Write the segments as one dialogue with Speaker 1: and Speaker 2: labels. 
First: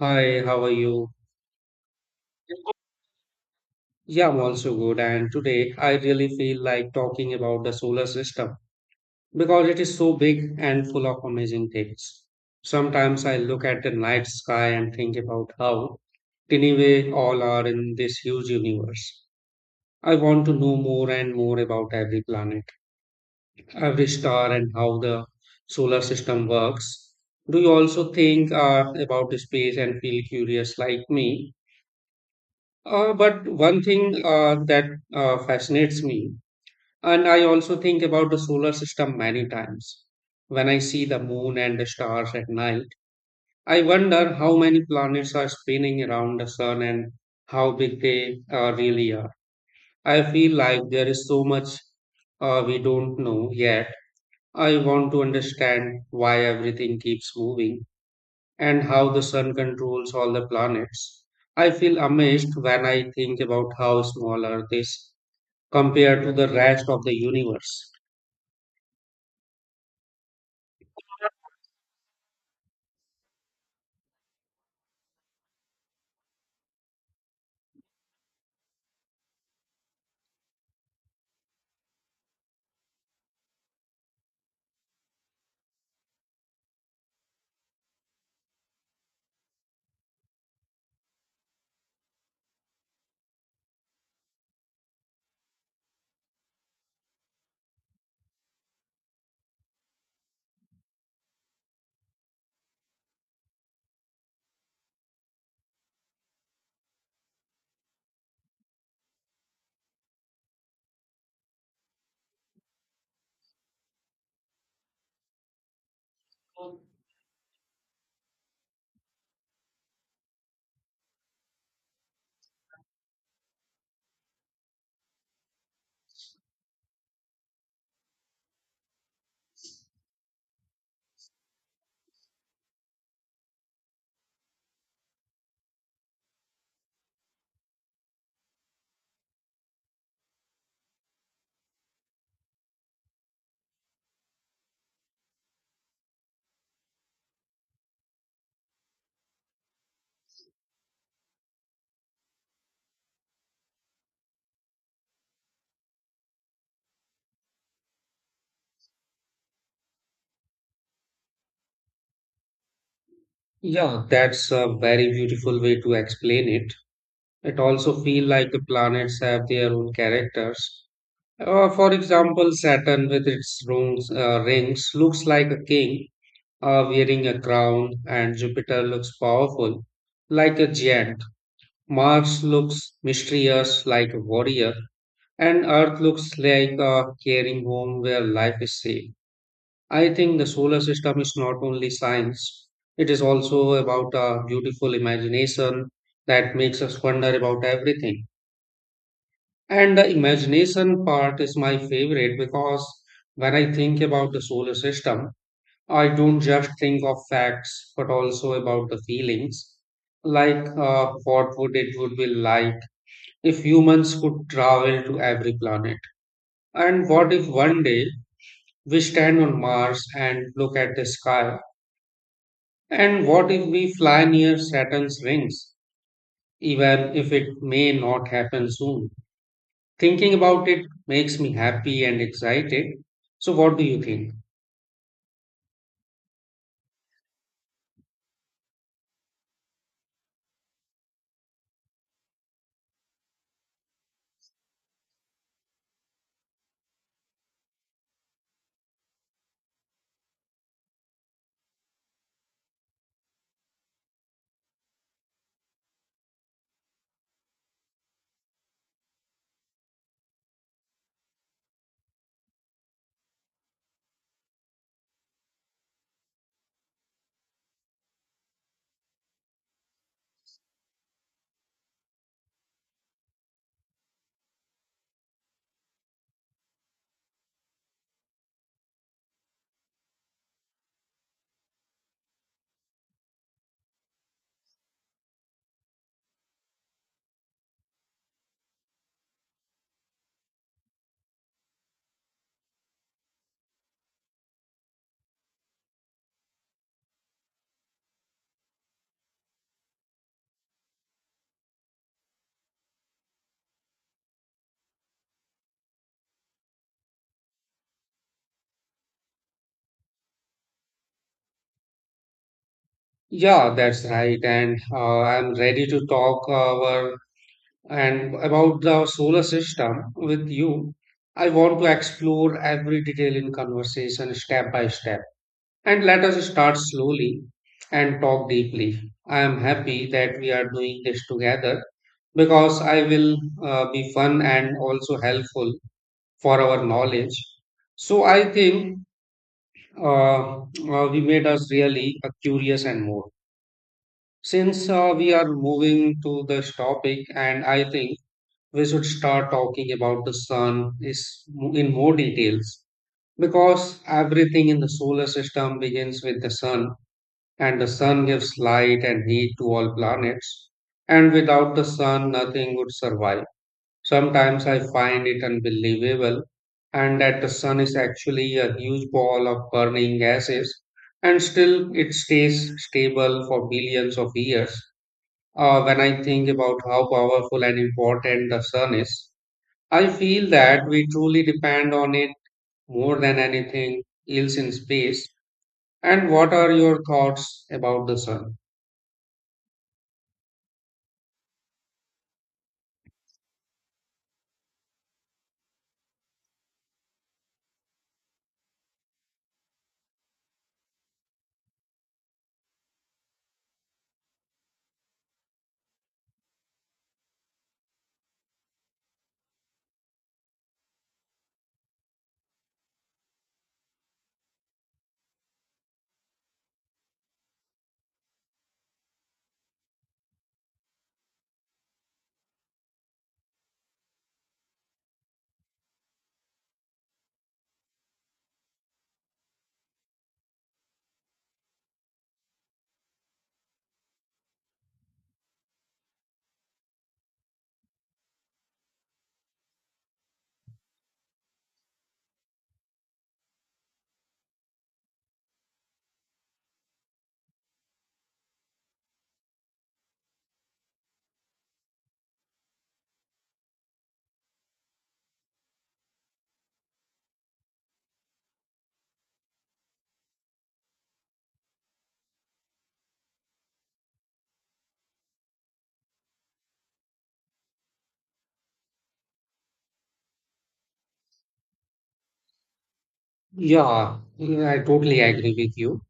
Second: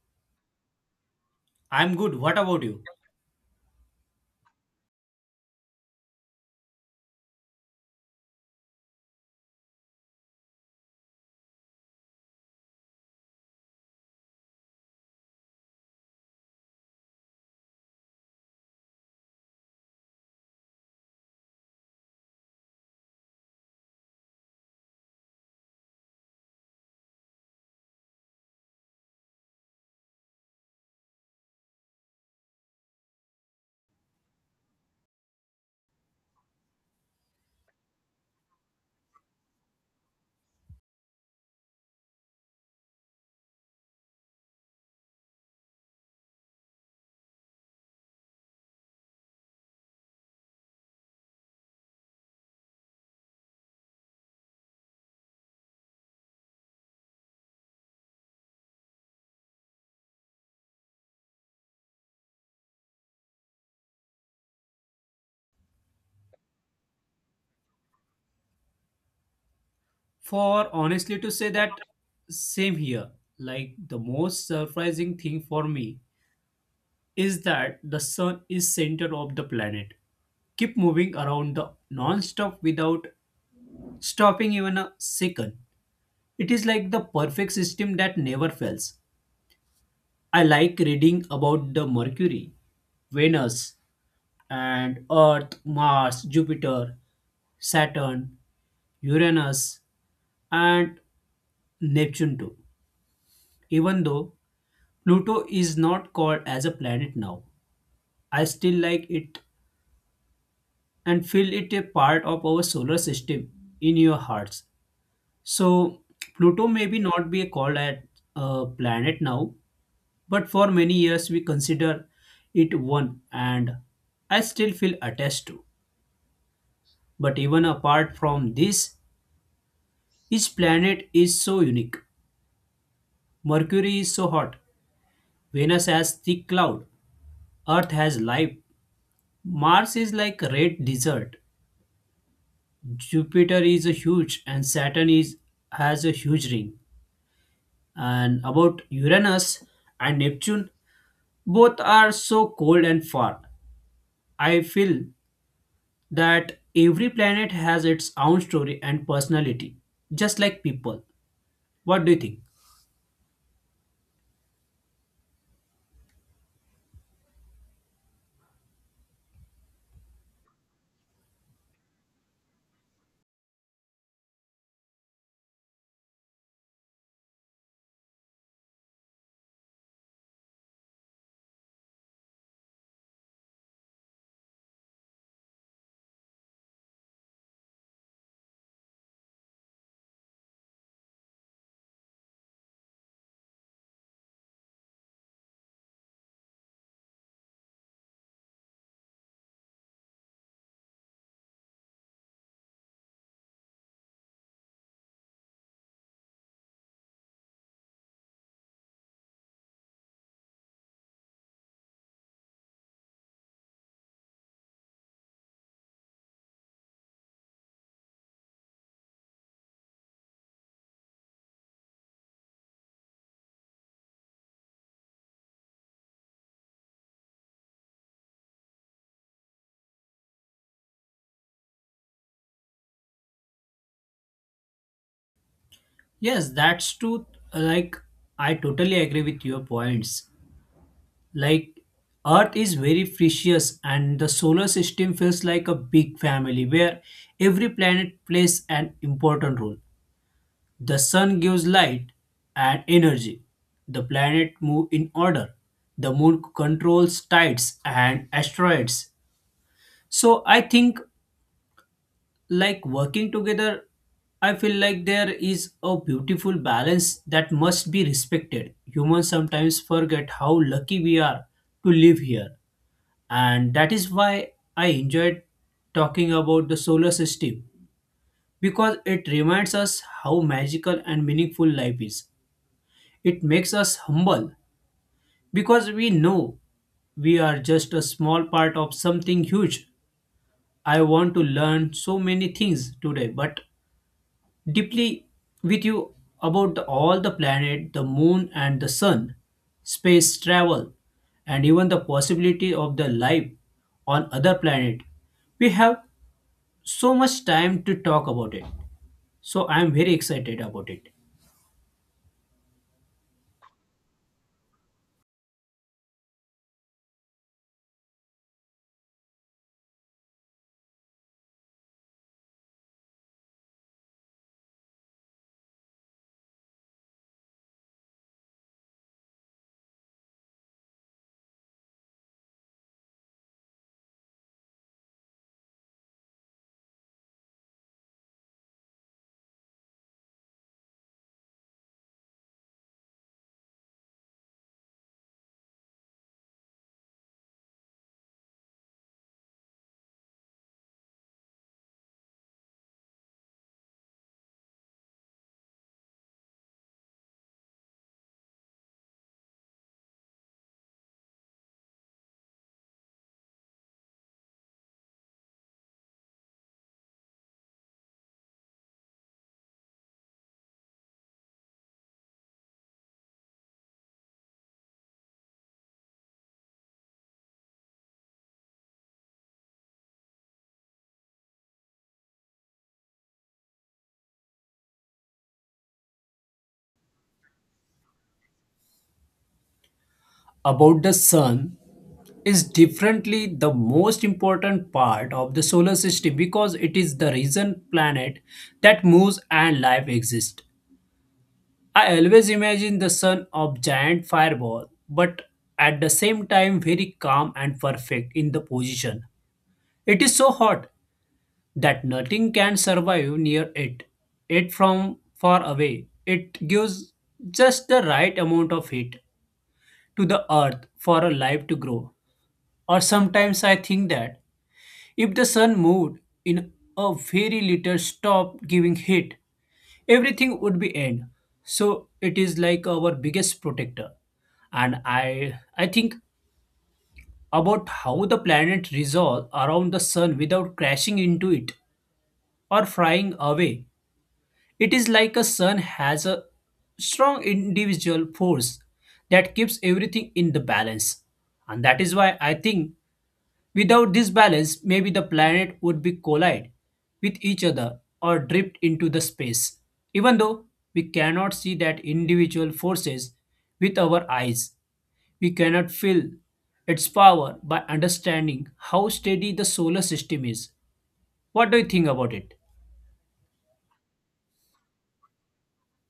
Speaker 1: Hi, how are you?
Speaker 2: I'm good. What about you?
Speaker 1: Yeah, I'm also good. And today I really feel like talking about the solar system because it is so big and full of amazing things. Sometimes I look at the night sky and think about how tiny we all are in this huge universe. I want to know more and more about every planet, every star, and how the solar system works. Do you also think about the space and feel curious like me? But one thing that fascinates me, and I also think about the solar system many times. When I see the moon and the stars at night, I wonder how many planets are spinning around the sun and how big they really are. I feel like there is so much we don't know yet. I want to understand why everything keeps moving and how the sun controls all the planets. I feel amazed when I think about how small Earth is compared to the rest of the universe.
Speaker 2: For honestly to say that same here. The most surprising thing for me is that the sun is center of the planet. Keep moving around the non-stop without stopping even a second. It is like the perfect system that never fails. I like reading about the Mercury, Venus, and Earth, Mars, Jupiter, Saturn, Uranus, and Neptune too. Even though Pluto is not called as a planet now, I still like it and feel it a part of our solar system in your hearts. So, Pluto may be not be called at a planet now, but for many years we consider it one and I still feel attached to. But even apart from this, each planet is so unique. Mercury is so hot, Venus has thick cloud, Earth has life, Mars is like red desert, Jupiter is a huge and Saturn is has a huge ring. And about Uranus and Neptune, both are so cold and far. I feel that every planet has its own story and personality, just like people. What do you think?
Speaker 1: Yeah, that's a very beautiful way to explain it. It also feels like the planets have their own characters. For example, Saturn with its rings looks like a king wearing a crown, and Jupiter looks powerful like a giant. Mars looks mysterious like a warrior and Earth looks like a caring home where life is safe. I think the solar system is not only science, it is also about a beautiful imagination that makes us wonder about everything. And the imagination part is my favorite because when I think about the solar system, I don't just think of facts but also about the feelings. Like what would it would be like if humans could travel to every planet? And what if one day we stand on Mars and look at the sky. And what if we fly near Saturn's rings, even if it may not happen soon? Thinking about it makes me happy and excited. So, what do you think?
Speaker 2: Yes, that's true. Like I totally agree with your points. Like Earth is very precious and the solar system feels like a big family where every planet plays an important role. The sun gives light and energy. The planet move in order. The moon controls tides and asteroids. So I think like working together, I feel like there is a beautiful balance that must be respected. Humans sometimes forget how lucky we are to live here. And that is why I enjoyed talking about the solar system because it reminds us how magical and meaningful life is. It makes us humble because we know we are just a small part of something huge. I want to learn so many things today, but deeply with you about all the planet, the moon, and the sun, space travel, and even the possibility of the life on other planet. We have so much time to talk about it. So I am very excited about it.
Speaker 1: Yeah, that's right. And I'm ready to talk our and about the solar system with you. I want to explore every detail in conversation step by step. And let us start slowly and talk deeply. I am happy that we are doing this together because I will be fun and also helpful for our knowledge. So I think uh, we made us really curious and more. Since we are moving to this topic, and I think we should start talking about the sun is in more details because everything in the solar system begins with the sun and the sun gives light and heat to all planets, and without the sun, nothing would survive. Sometimes I find it unbelievable, and that the sun is actually a huge ball of burning gases, and still it stays stable for billions of years. When I think about how powerful and important the sun is, I feel that we truly depend on it more than anything else in space. And what are your thoughts about the sun?
Speaker 2: About the sun is differently the most important part of the solar system because it is the reason planet that moves and life exists. I always imagine the sun of giant fireball but at the same time very calm and perfect in the position. It is so hot that nothing can survive near it. From far away it gives just the right amount of heat to the earth for a life to grow. Or sometimes I think that if the sun moved in a very little stopped giving heat, everything would be end. So it is like our biggest protector. And I think about how the planet revolve around the sun without crashing into it or flying away. It is like a sun has a strong individual force that keeps everything in the balance. And that is why I think without this balance, maybe the planet would be collide with each other or drift into the space. Even though we cannot see that individual forces with our eyes, we cannot feel its power by understanding how steady the solar system is. What do you think about it?
Speaker 1: Yeah, yeah, I totally agree with you.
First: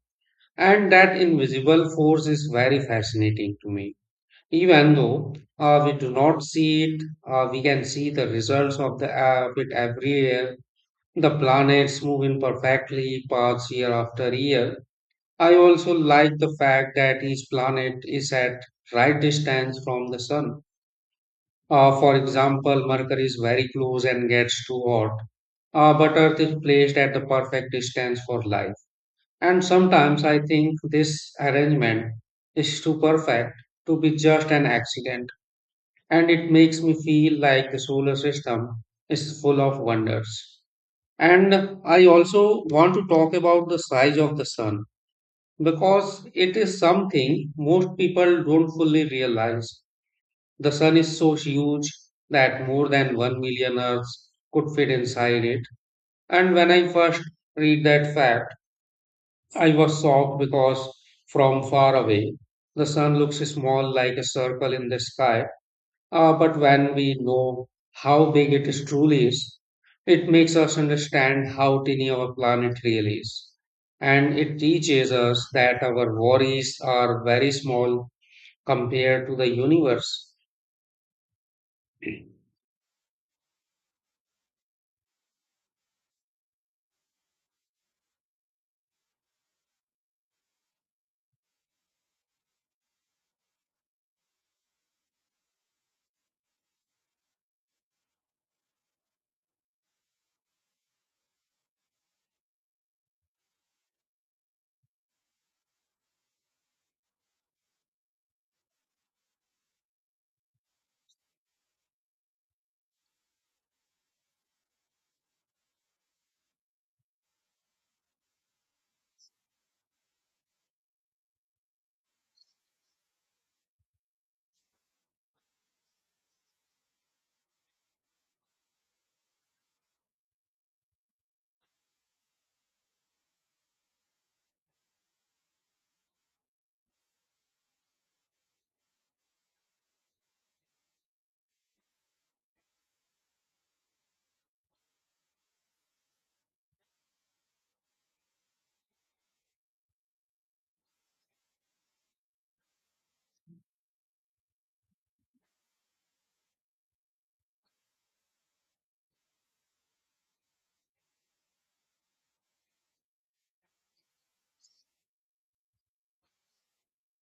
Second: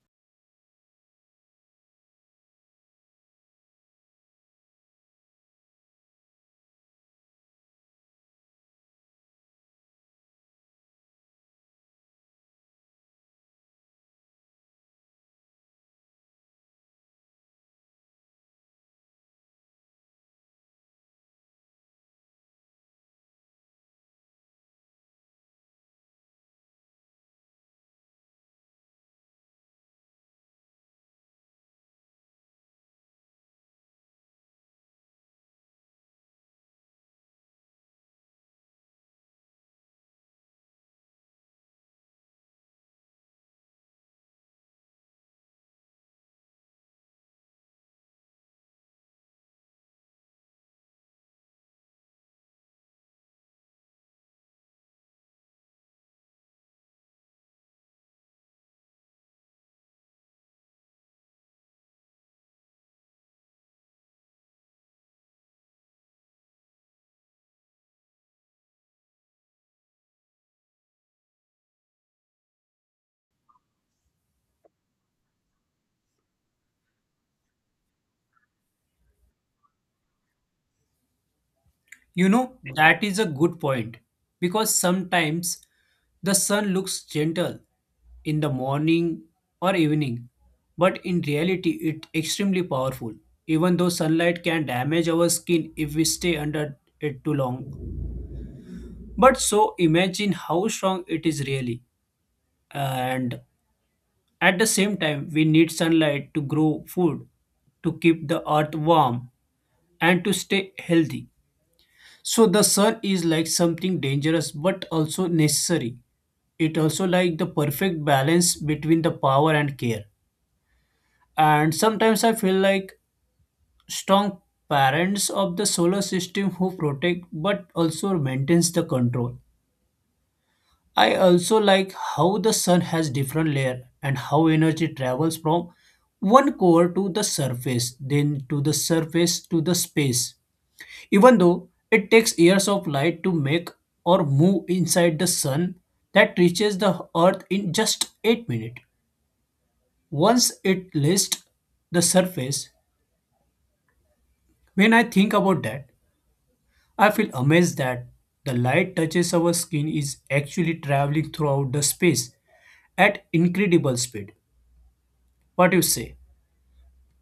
Speaker 1: And that invisible force is very fascinating to me. Even though we do not see it, we can see the results of the of it every year. The planets move in perfectly paths year after year. I also like the fact that each planet is at right distance from the sun. For example, Mercury is very close and gets too hot, but Earth is placed at the perfect distance for life. And sometimes I think this arrangement is too perfect to be just an accident, and it makes me feel like the solar system is full of wonders. And I also want to talk about the size of the sun because it is something most people don't fully realize. The sun is so huge that more than 1 million Earths could fit inside it. And when I first read that fact, I was shocked because from far away, the sun looks small like a circle in the sky. But when we know how big it is truly is, it makes us understand how tiny our planet really is. And it teaches us that our worries are very small compared to the universe.
Speaker 2: You know, that is a good point because sometimes the sun looks gentle in the morning or evening, but in reality, it's extremely powerful. Even though sunlight can damage our skin if we stay under it too long. But so imagine how strong it is really. And at the same time, we need sunlight to grow food, to keep the earth warm, and to stay healthy. So the sun is like something dangerous but also necessary. It also like the perfect balance between the power and care. And sometimes I feel like strong parents of the solar system who protect but also maintains the control. I also like how the sun has different layer and how energy travels from one core to the surface, then to the surface to the space. Even though it takes years of light to make or move inside the sun that reaches the earth in just 8 minutes. Once it lists the surface, when I think about that, I feel amazed that the light touches our skin is actually traveling throughout the space at incredible speed. What do you say?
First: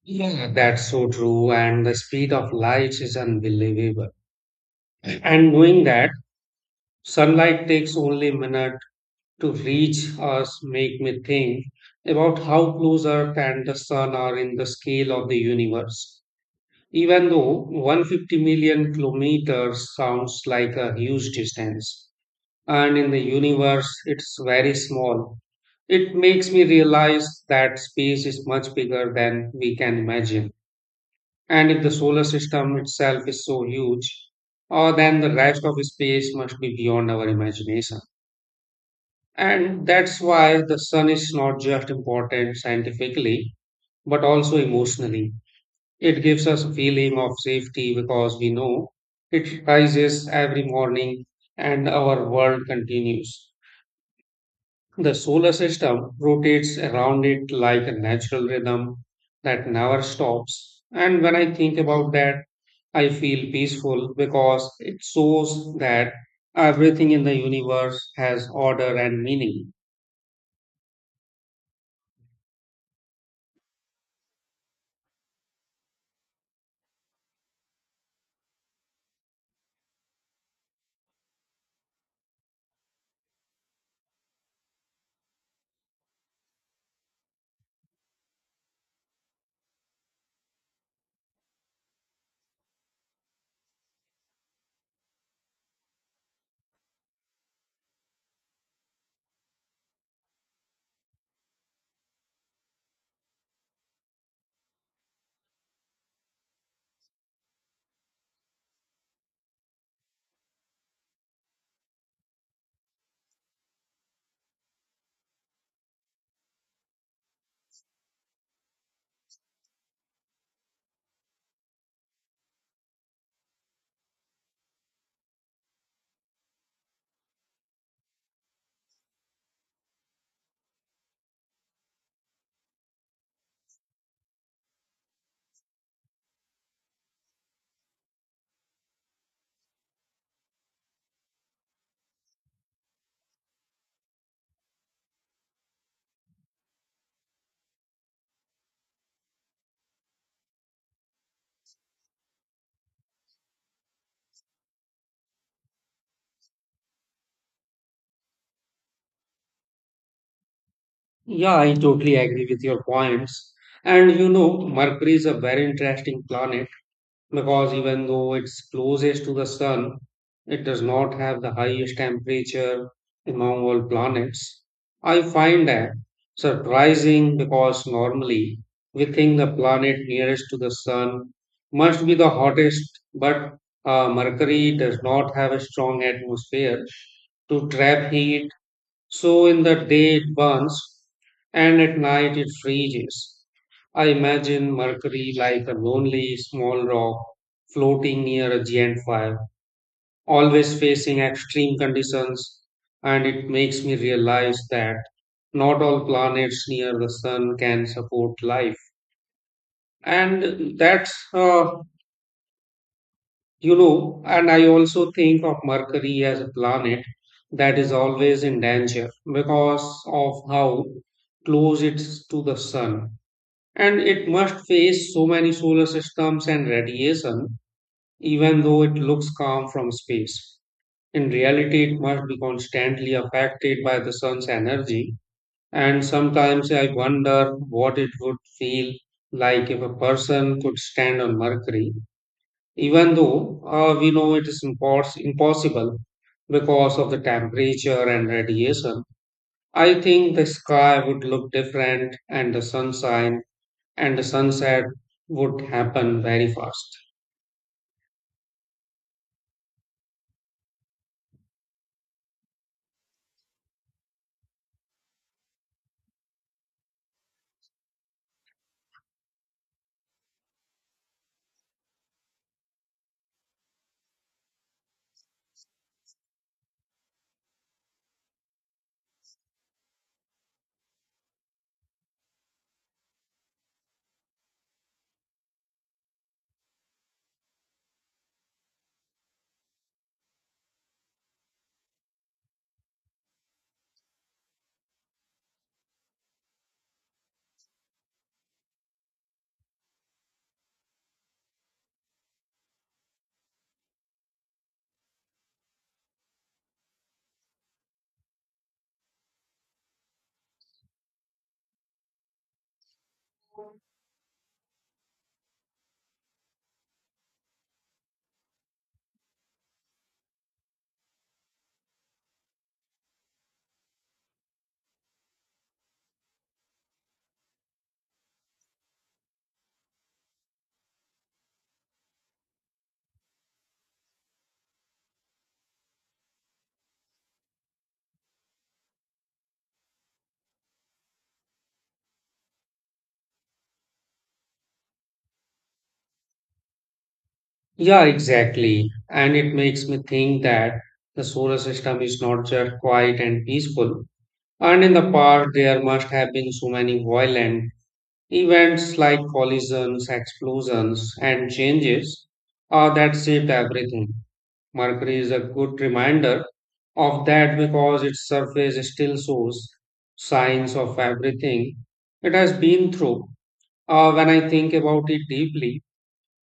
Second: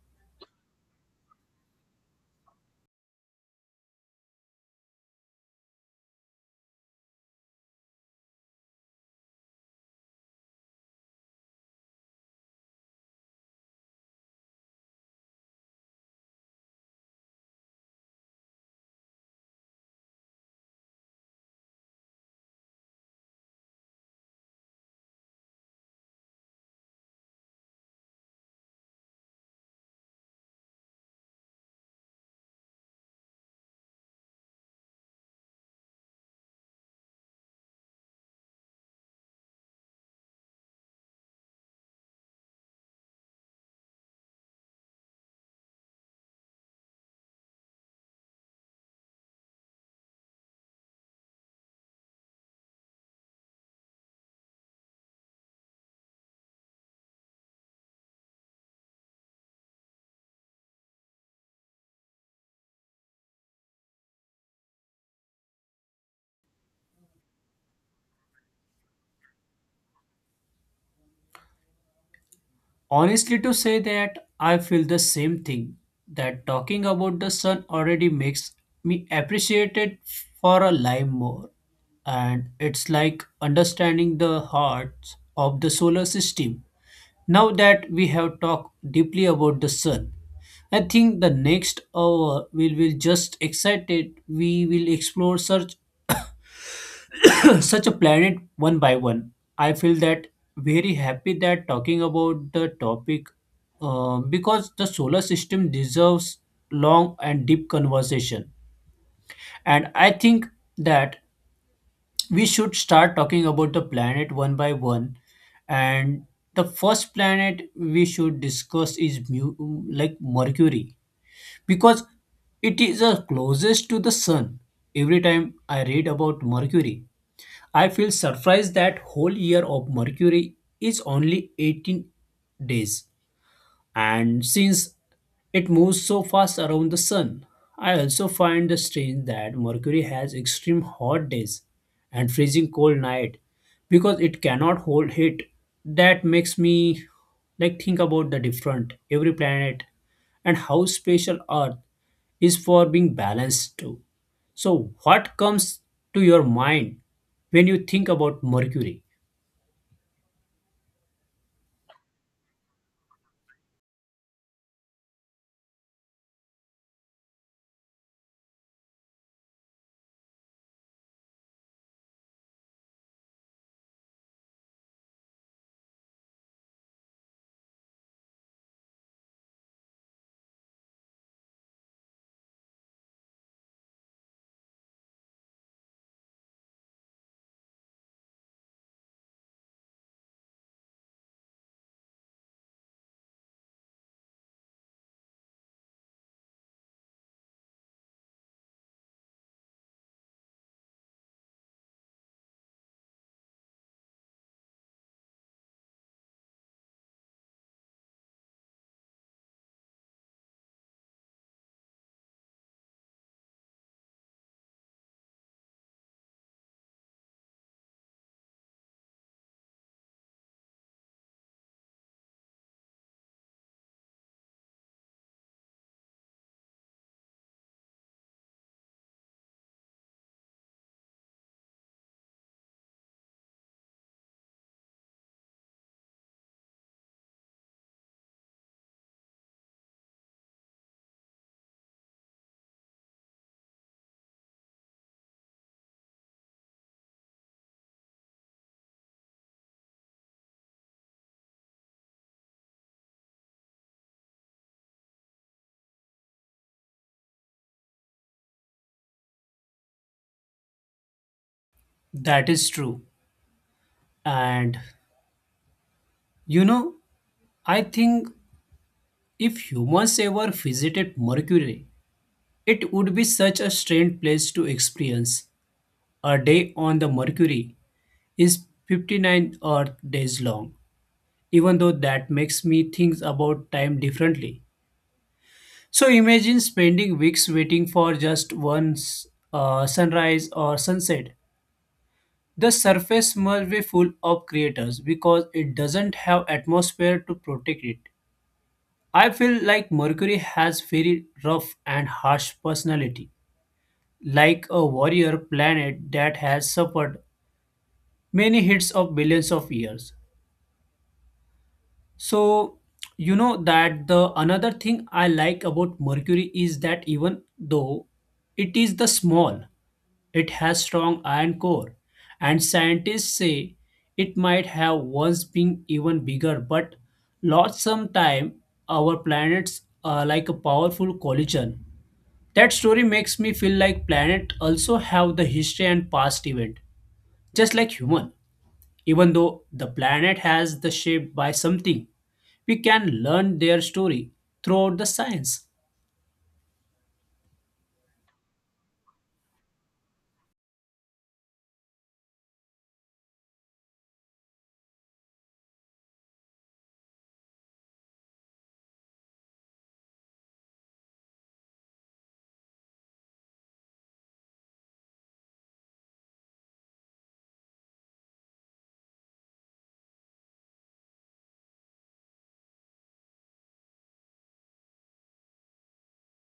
Speaker 1: Yeah, that's so true. And the speed of light is unbelievable. And knowing that sunlight takes only a minute to reach us make me think about how close Earth and the Sun are in the scale of the universe. Even though 150 million kilometers sounds like a huge distance, and in the universe it's very small, it makes me realize that space is much bigger than we can imagine. And if the solar system itself is so huge, or then the rest of space must be beyond our imagination. And that's why the sun is not just important scientifically, but also emotionally. It gives us a feeling of safety because we know it rises every morning and our world continues. The solar system rotates around it like a natural rhythm that never stops. And when I think about that, I feel peaceful because it shows that everything in the universe has order and meaning.
Speaker 2: Honestly, to say that I feel the same thing that talking about the sun already makes me appreciate it for a life more. And it's like understanding the heart of the solar system. Now that we have talked deeply about the sun, I think the next hour we will just excited. We will explore such such a planet one by one. I feel that very happy that talking about the topic because the solar system deserves long and deep conversation. And I think that we should start talking about the planet one by one. And the first planet we should discuss is like Mercury because it is the closest to the sun. Every time I read about Mercury, I feel surprised that whole year of Mercury is only 18 days and since it moves so fast around the sun. I also find the strange that Mercury has extreme hot days and freezing cold night because it cannot hold heat. That makes me think about the different every planet and how special Earth is for being balanced too. So, what comes to your mind when you think about Mercury?
Speaker 1: Yeah, I totally agree with your points. And you know, Mercury is a very interesting planet because even though it's closest to the sun, it does not have the highest temperature among all planets. I find that surprising because normally we think the planet nearest to the sun must be the hottest, but Mercury does not have a strong atmosphere to trap heat so in the day it burns, and at night it freezes. I imagine Mercury like a lonely small rock floating near a giant fire, always facing extreme conditions, and it makes me realize that not all planets near the sun can support life. And that's You know, and I also think of Mercury as a planet that is always in danger because of how close it's to the sun. And it must face so many solar systems and radiation, even though it looks calm from space. In reality, it must be constantly affected by the sun's energy. And sometimes I wonder what it would feel like if a person could stand on Mercury even though we know it is impossible because of the temperature and radiation, I think the sky would look different and the sunshine and the sunset would happen very fast.
Speaker 2: That is true. And you know, I think if humans ever visited Mercury, it would be such a strange place to experience. A day on the Mercury is 59 Earth days long, even though that makes me think about time differently. So imagine spending weeks waiting for just sunrise or sunset. The surface must be full of craters because it doesn't have atmosphere to protect it. I feel like Mercury has very rough and harsh personality, like a warrior planet that has suffered many hits of billions of years. So, you know that the another thing I like about Mercury is that even though it is the small, it has strong iron core, and scientists say it might have once been even bigger, but lost some time our planets are like a powerful collision. That story makes me feel like planet also have the history and past event, just like human, even though the planet has the shape by something we can learn their story throughout the science.
Speaker 1: Yeah, exactly. And it makes me think that the solar system is not just quiet and peaceful. And in the past, there must have been so many violent events like collisions, explosions, and changes that shaped everything. Mercury is a good reminder of that because its surface still shows signs of everything it has been through. When I think about it deeply,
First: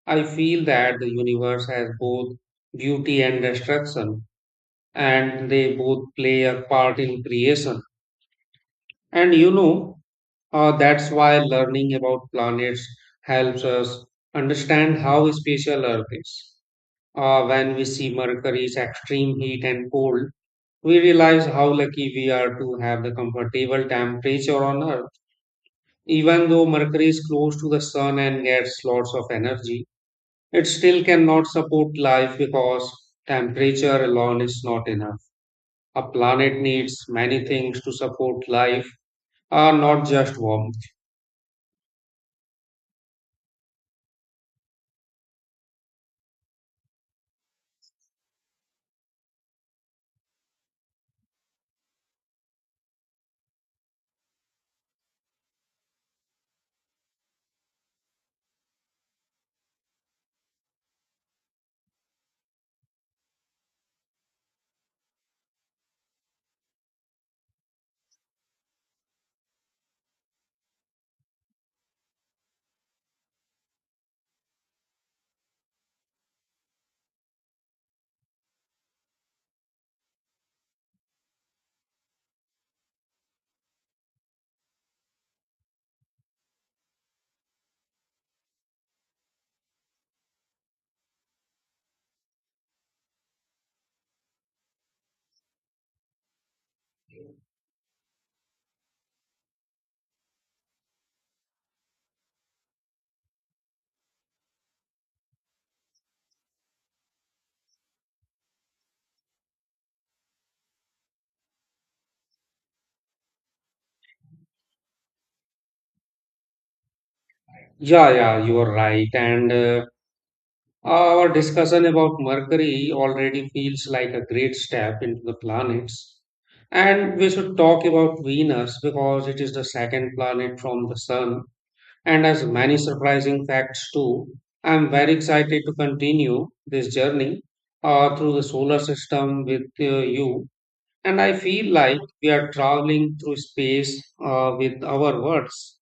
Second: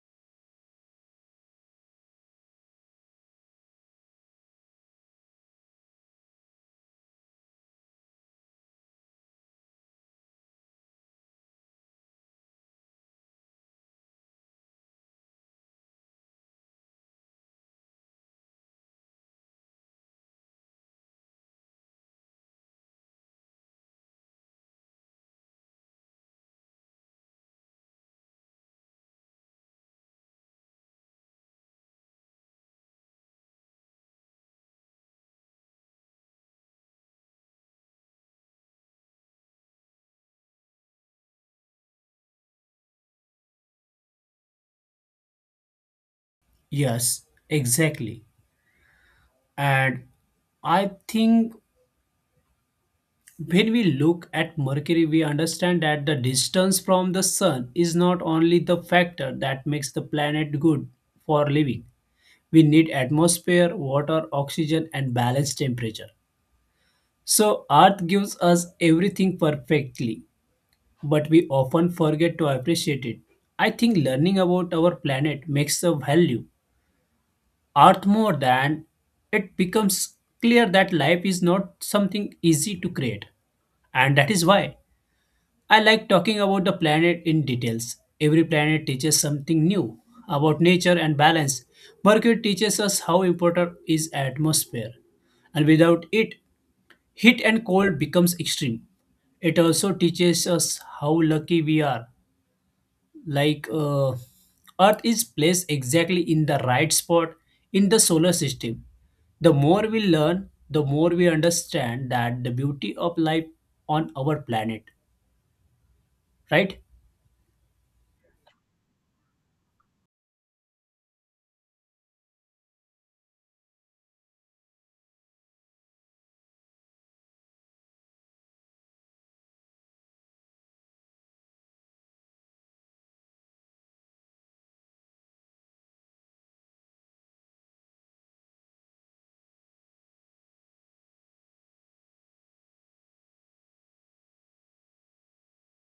Speaker 1: I feel that the universe has both beauty and destruction, and they both play a part in creation. And you know, that's why learning about planets helps us understand how special Earth is. When we see Mercury's extreme heat and cold, we realize how lucky we are to have the comfortable temperature on Earth. Even though Mercury is close to the Sun and gets lots of energy, it still cannot support life because temperature alone is not enough. A planet needs many things to support life, not just warmth.
Speaker 2: Yes, exactly. And I think when we look at Mercury, we understand that the distance from the sun is not only the factor that makes the planet good for living. We need atmosphere, water, oxygen, and balanced temperature. So, Earth gives us everything perfectly, but we often forget to appreciate it. I think learning about our planet makes a value art more than it becomes clear that life is not something easy to create. And that is why I like talking about the planet in details. Every planet teaches something new about nature and balance. Mercury teaches us how important is atmosphere, and without it, heat and cold becomes extreme. It also teaches us how lucky we are like earth is placed exactly in the right spot in the solar system. The more we learn the more we understand that the beauty of life on our planet, right.
Speaker 1: Yeah, yeah, you are right. And our discussion about Mercury already feels like a great step into the planets. And we should talk about Venus because it is the second planet from the Sun and has many surprising facts too. I'm very excited to continue this journey through the solar system with you. And I feel like we are traveling through space with our words.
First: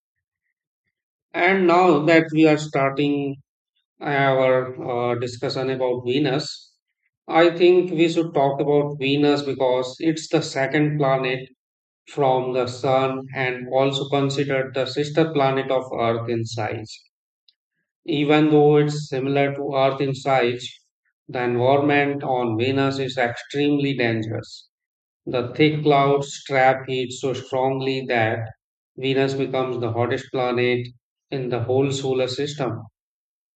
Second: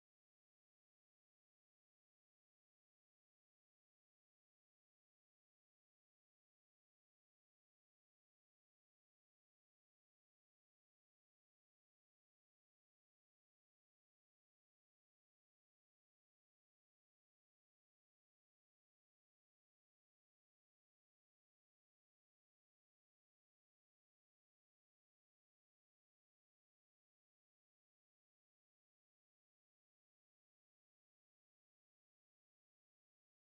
Speaker 1: And now that we are starting our discussion about Venus, I think we should talk about Venus because it's the second planet from the Sun and also considered the sister planet of Earth in size. Even though it's similar to Earth in size, the environment on Venus is extremely dangerous. The thick clouds trap heat so strongly that Venus becomes the hottest planet in the whole solar system.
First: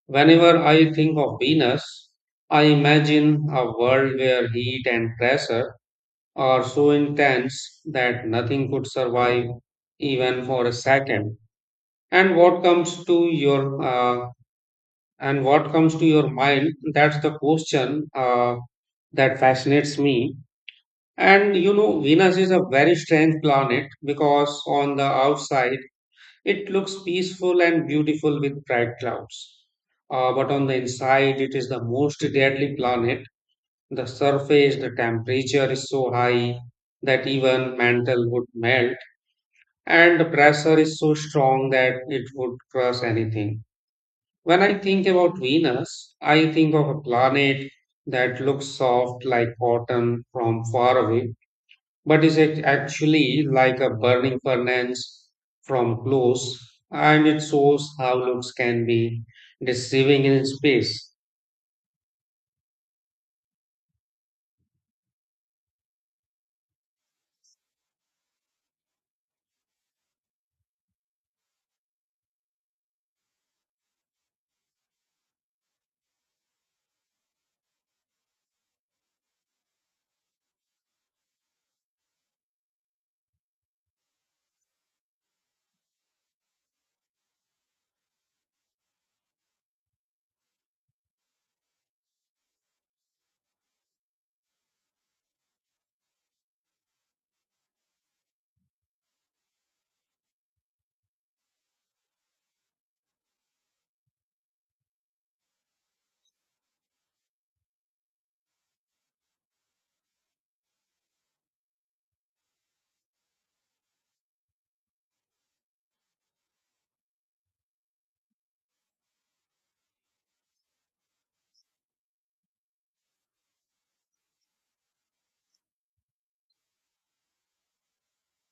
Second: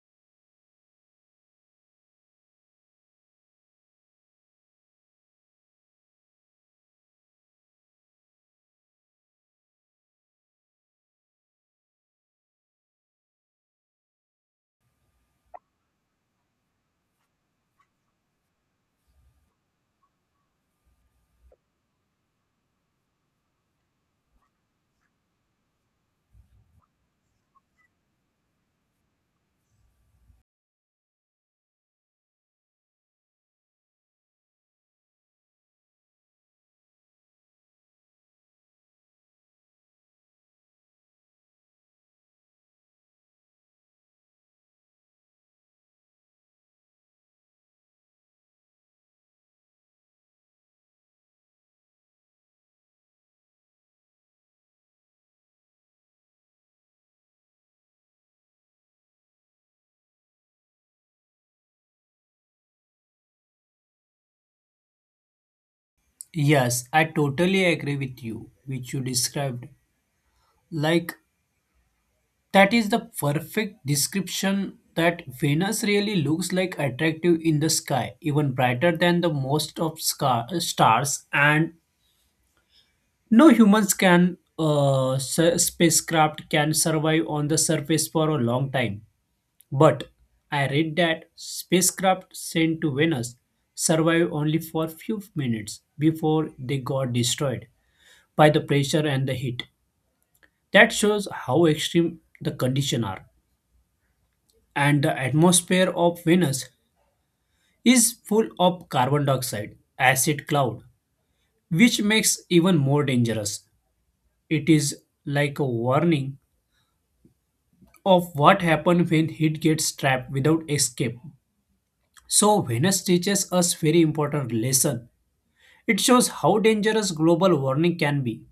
Speaker 1: Whenever I think of Venus, I imagine a world where heat and pressure are so intense that nothing could survive even for a second. And what comes to your mind? That's the question that fascinates me. And you know, Venus is a very strange planet because on the outside it looks peaceful and beautiful with bright clouds. But on the inside, it is the most deadly planet. The temperature is so high that even mantle would melt, and the pressure is so strong that it would crush anything. When I think about Venus, I think of a planet that looks soft like cotton from far away but is it actually like a burning furnace from close, and it shows how looks can be deceiving in space.
Speaker 2: Yes, I totally agree with you which you described like that is the perfect description that Venus really looks like attractive in the sky even brighter than the most of stars. And no humans can spacecraft can survive on the surface for a long time. But I read that spacecraft sent to Venus survived only for few minutes before they got destroyed by the pressure and the heat. That shows how extreme the conditions are. And the atmosphere of Venus is full of carbon dioxide, acid cloud, which makes even more dangerous. It is like a warning of what happens when heat gets trapped without escape. So Venus teaches us very important lesson. It shows how dangerous global warming can be.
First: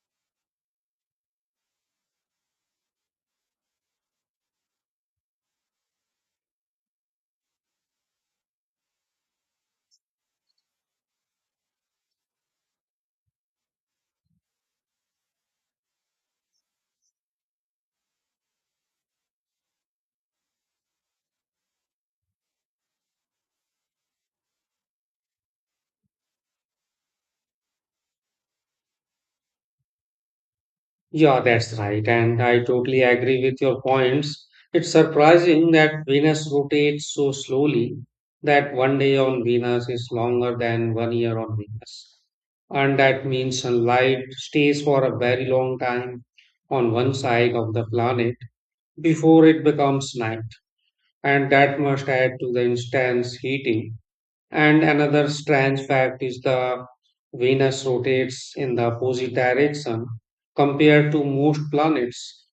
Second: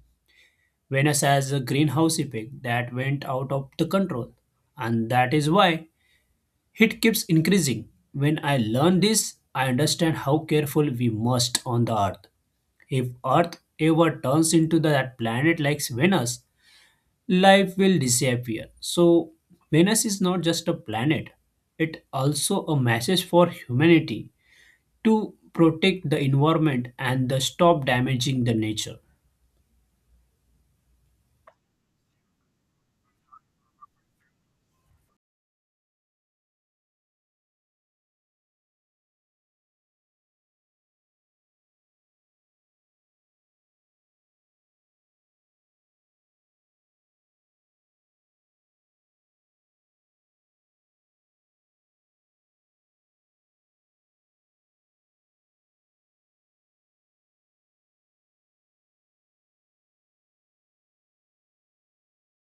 Speaker 2: Venus has a greenhouse effect that went out of the control, and that is why heat keeps increasing. When I learn this, I understand how careful we must on the earth. If Earth ever turns into that planet like Venus, life will disappear. So, Venus is not just a planet, it also a message for humanity to protect the environment and the stop damaging the nature.
Speaker 1: Yeah, that's right, and I totally agree with your points. It's surprising that Venus rotates so slowly that one day on Venus is longer than one year on Venus, and that means sunlight stays for a very long time on one side of the planet before it becomes night, and that must add to the instance heating. And another strange fact is the Venus rotates in the opposite direction compared to most planets.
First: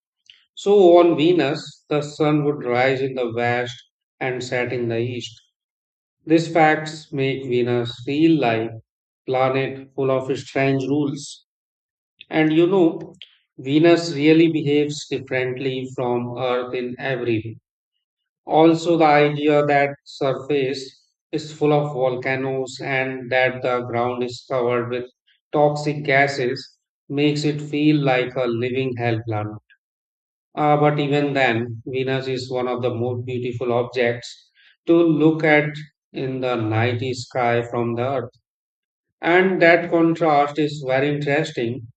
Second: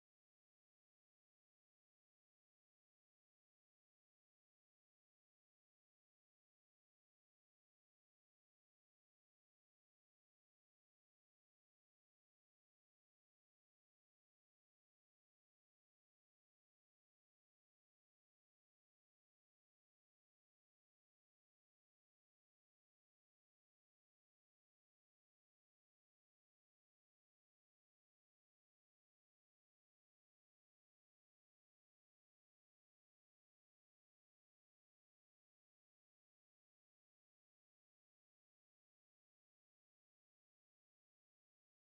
Speaker 1: So on Venus, the sun would rise in the west and set in the east. These facts make Venus feel like a planet full of strange rules. And you know, Venus really behaves differently from Earth in every way. Also, the idea that surface is full of volcanoes and that the ground is covered with toxic gases makes it feel like a living hell planet. But even then, Venus is one of the most beautiful objects to look at in the night sky from the Earth. And that contrast is very interesting.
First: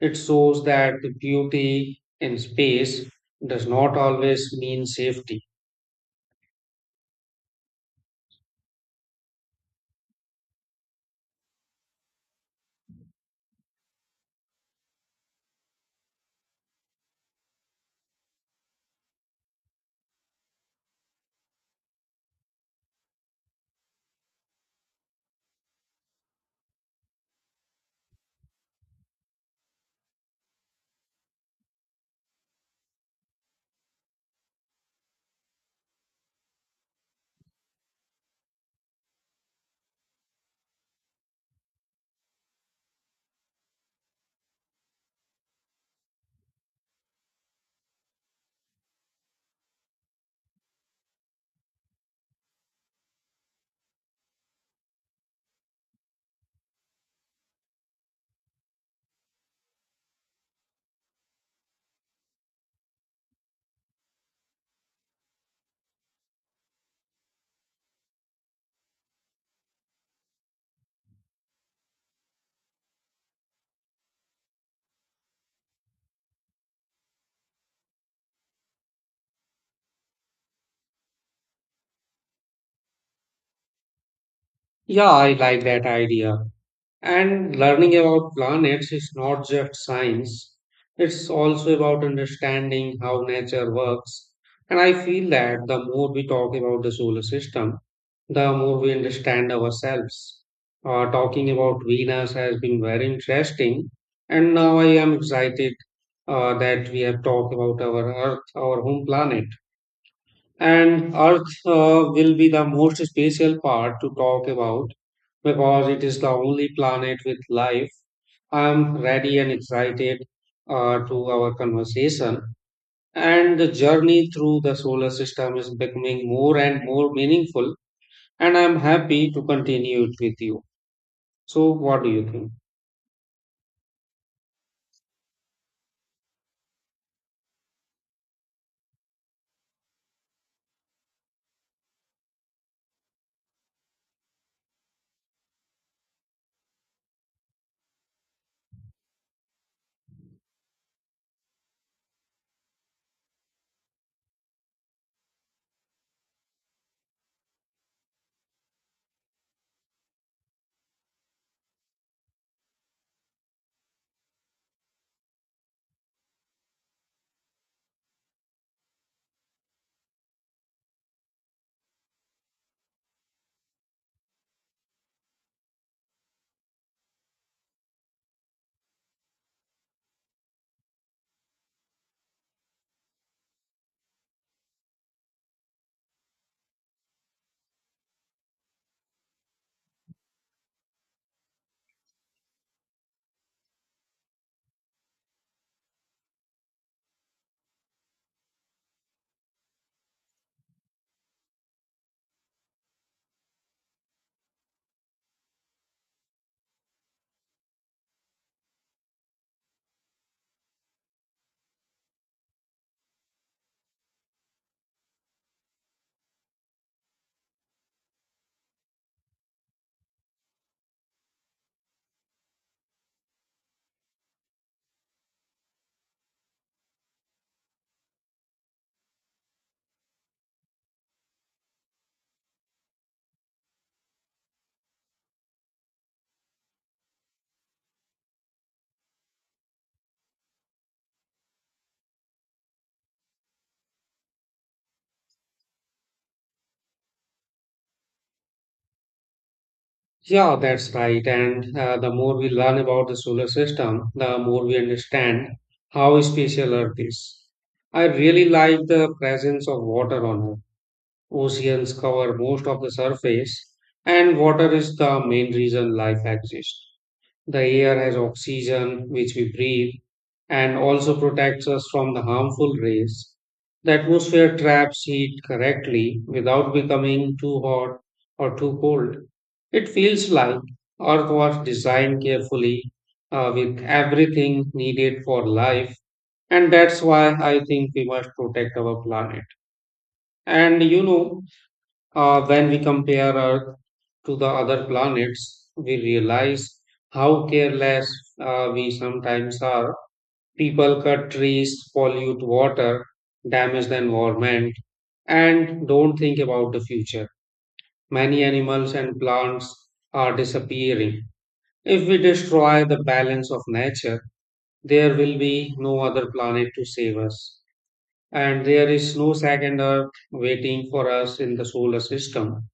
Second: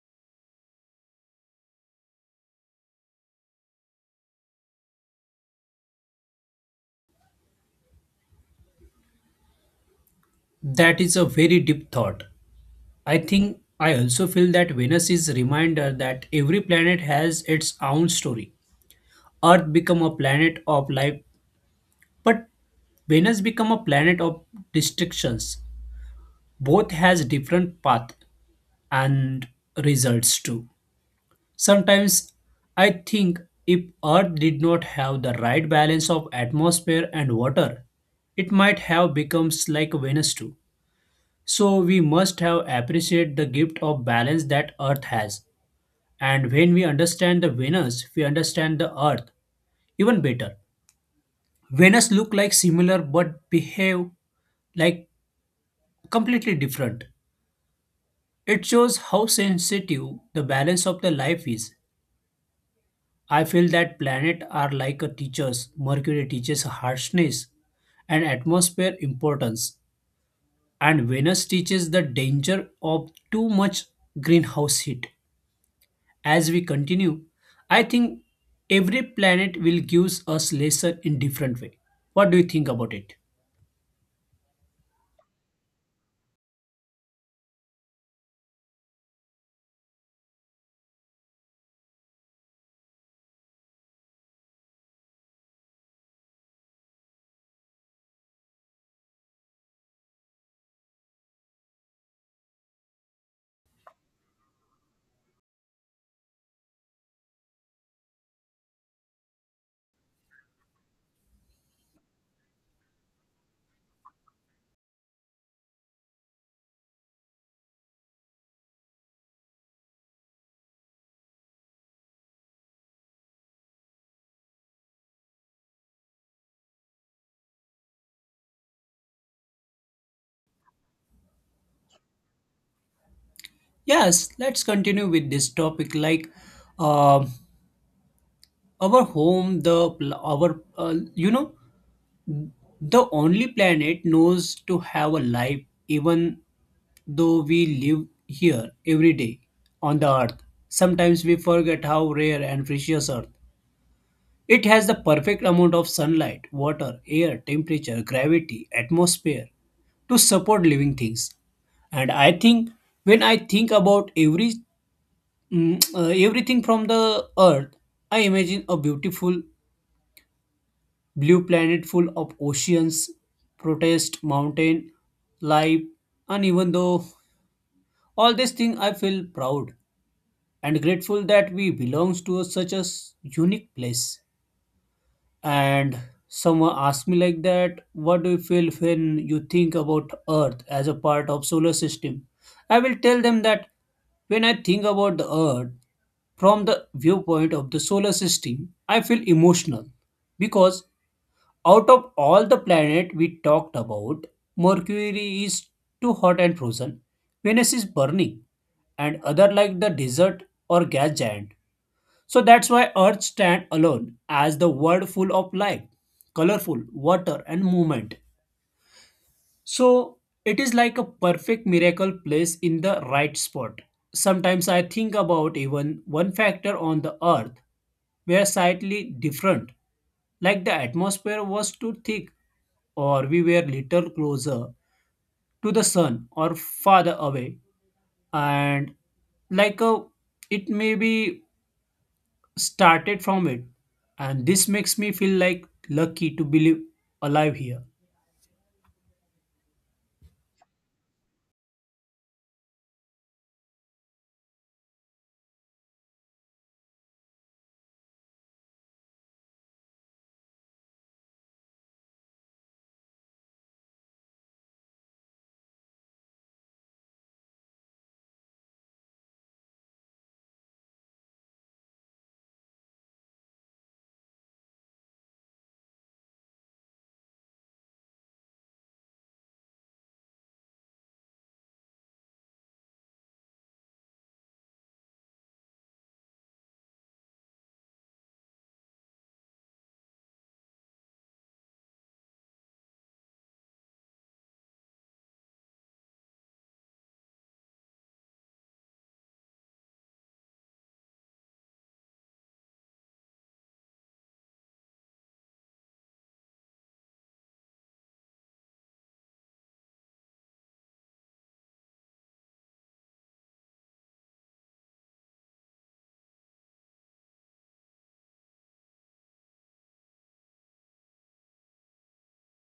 Speaker 1: It shows that beauty in space does not always mean safety.
Speaker 2: That is a very deep thought. I think I also feel that Venus is a reminder that every planet has its own story. Earth become a planet of life, but Venus become a planet of destructions. Both has different path and results too. Sometimes I think if Earth did not have the right balance of atmosphere and water, it might have become like Venus too. So we must have appreciate the gift of balance that Earth has. And when we understand the Venus, we understand the Earth even better. Venus look like similar but behave like completely different. It shows how sensitive the balance of the life is. I feel that planets are like a teachers. Mercury teaches harshness and atmosphere importance, and Venus teaches the danger of too much greenhouse heat. As we continue, I think every planet will give us lesson in different way. What do you think about it?
Speaker 1: Yeah, I like that idea. And learning about planets is not just science, it's also about understanding how nature works. And I feel that the more we talk about the solar system, the more we understand ourselves. Talking about Venus has been very interesting, and now I am excited that we have talked about our Earth, our home planet. And Earth will be the most special part to talk about because it is the only planet with life. I'm ready and excited to our conversation. And the journey through the solar system is becoming more and more meaningful. And I'm happy to continue it with you. So, what do you think?
Speaker 2: Yes, let's continue with this topic. Like um our home, the pl- our You know, the only planet knows to have a life. Even though we live here every day on the earth, sometimes we forget how rare and precious earth. It has the perfect amount of sunlight, water, air, temperature, gravity, atmosphere to support living things. And I think when I think about everything from the earth, I imagine a beautiful blue planet full of oceans, protest, mountain, life, and even though all these things I feel proud and grateful that we belongs to such unique place. And someone asked me like that, what do you feel when you think about Earth as a part of solar system? I will tell them that when I think about the Earth from the viewpoint of the solar system, I feel emotional because out of all the planet we talked about, Mercury is too hot and frozen, Venus is burning, and other like the desert or gas giant, so that's why Earth stands alone as the world full of life, colorful, water, and movement. So it is like a perfect miracle place in the right spot. Sometimes I think about even one factor on the Earth were slightly different, like the atmosphere was too thick, or we were little closer to the sun or farther away, and like a it may be started from it and this makes me feel like lucky to be alive here.
Speaker 1: Yeah, that's right. And the more we learn about the solar system, the more we understand how special Earth is. I really like the presence of water on Earth. Oceans cover most of the surface, and water is the main reason life exists. The air has oxygen, which we breathe, and also protects us from the harmful rays. The atmosphere traps heat correctly without becoming too hot or too cold. It feels like Earth was designed carefully with everything needed for life, and that's why I think we must protect our planet. And you know, when we compare Earth to the other planets, we realize how careless we sometimes are. People cut trees, pollute water, damage the environment, and don't think about the future. Many animals and plants are disappearing. If we destroy the balance of nature, there will be no other planet to save us. And there is no second Earth waiting for us in the solar system.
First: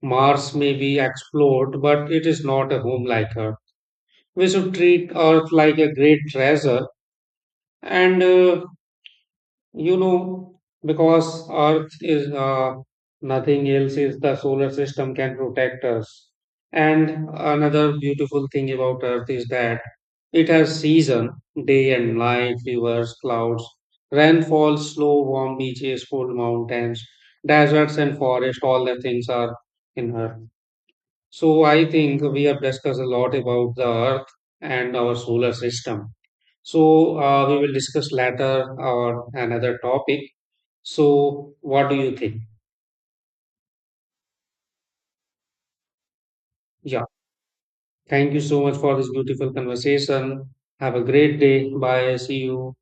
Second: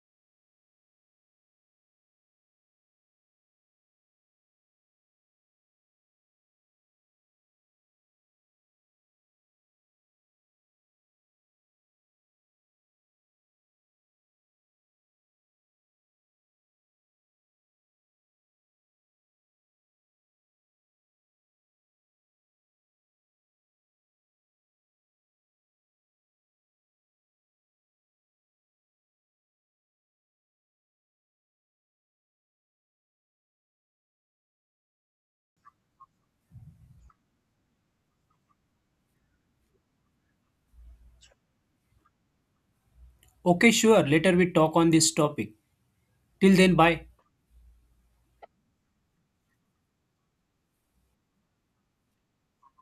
Speaker 1: Mars may be explored, but it is not a home like Earth. We should treat Earth like a great treasure, and you know, because Earth is nothing else, is the solar system can protect us. And another beautiful thing about Earth is that it has season, day and night, rivers, clouds, rainfall, slow, warm beaches, cold mountains, deserts, and forest. All the things are in Earth. So I think we have discussed a lot about the Earth and our solar system. So we will discuss later or another topic. So what do you think?
Speaker 2: Okay, sure, later we talk on this topic. Till then,
Speaker 1: Yeah.
Speaker 2: bye.
Speaker 1: Thank you so much for this beautiful conversation. Have a great day. Bye. See you.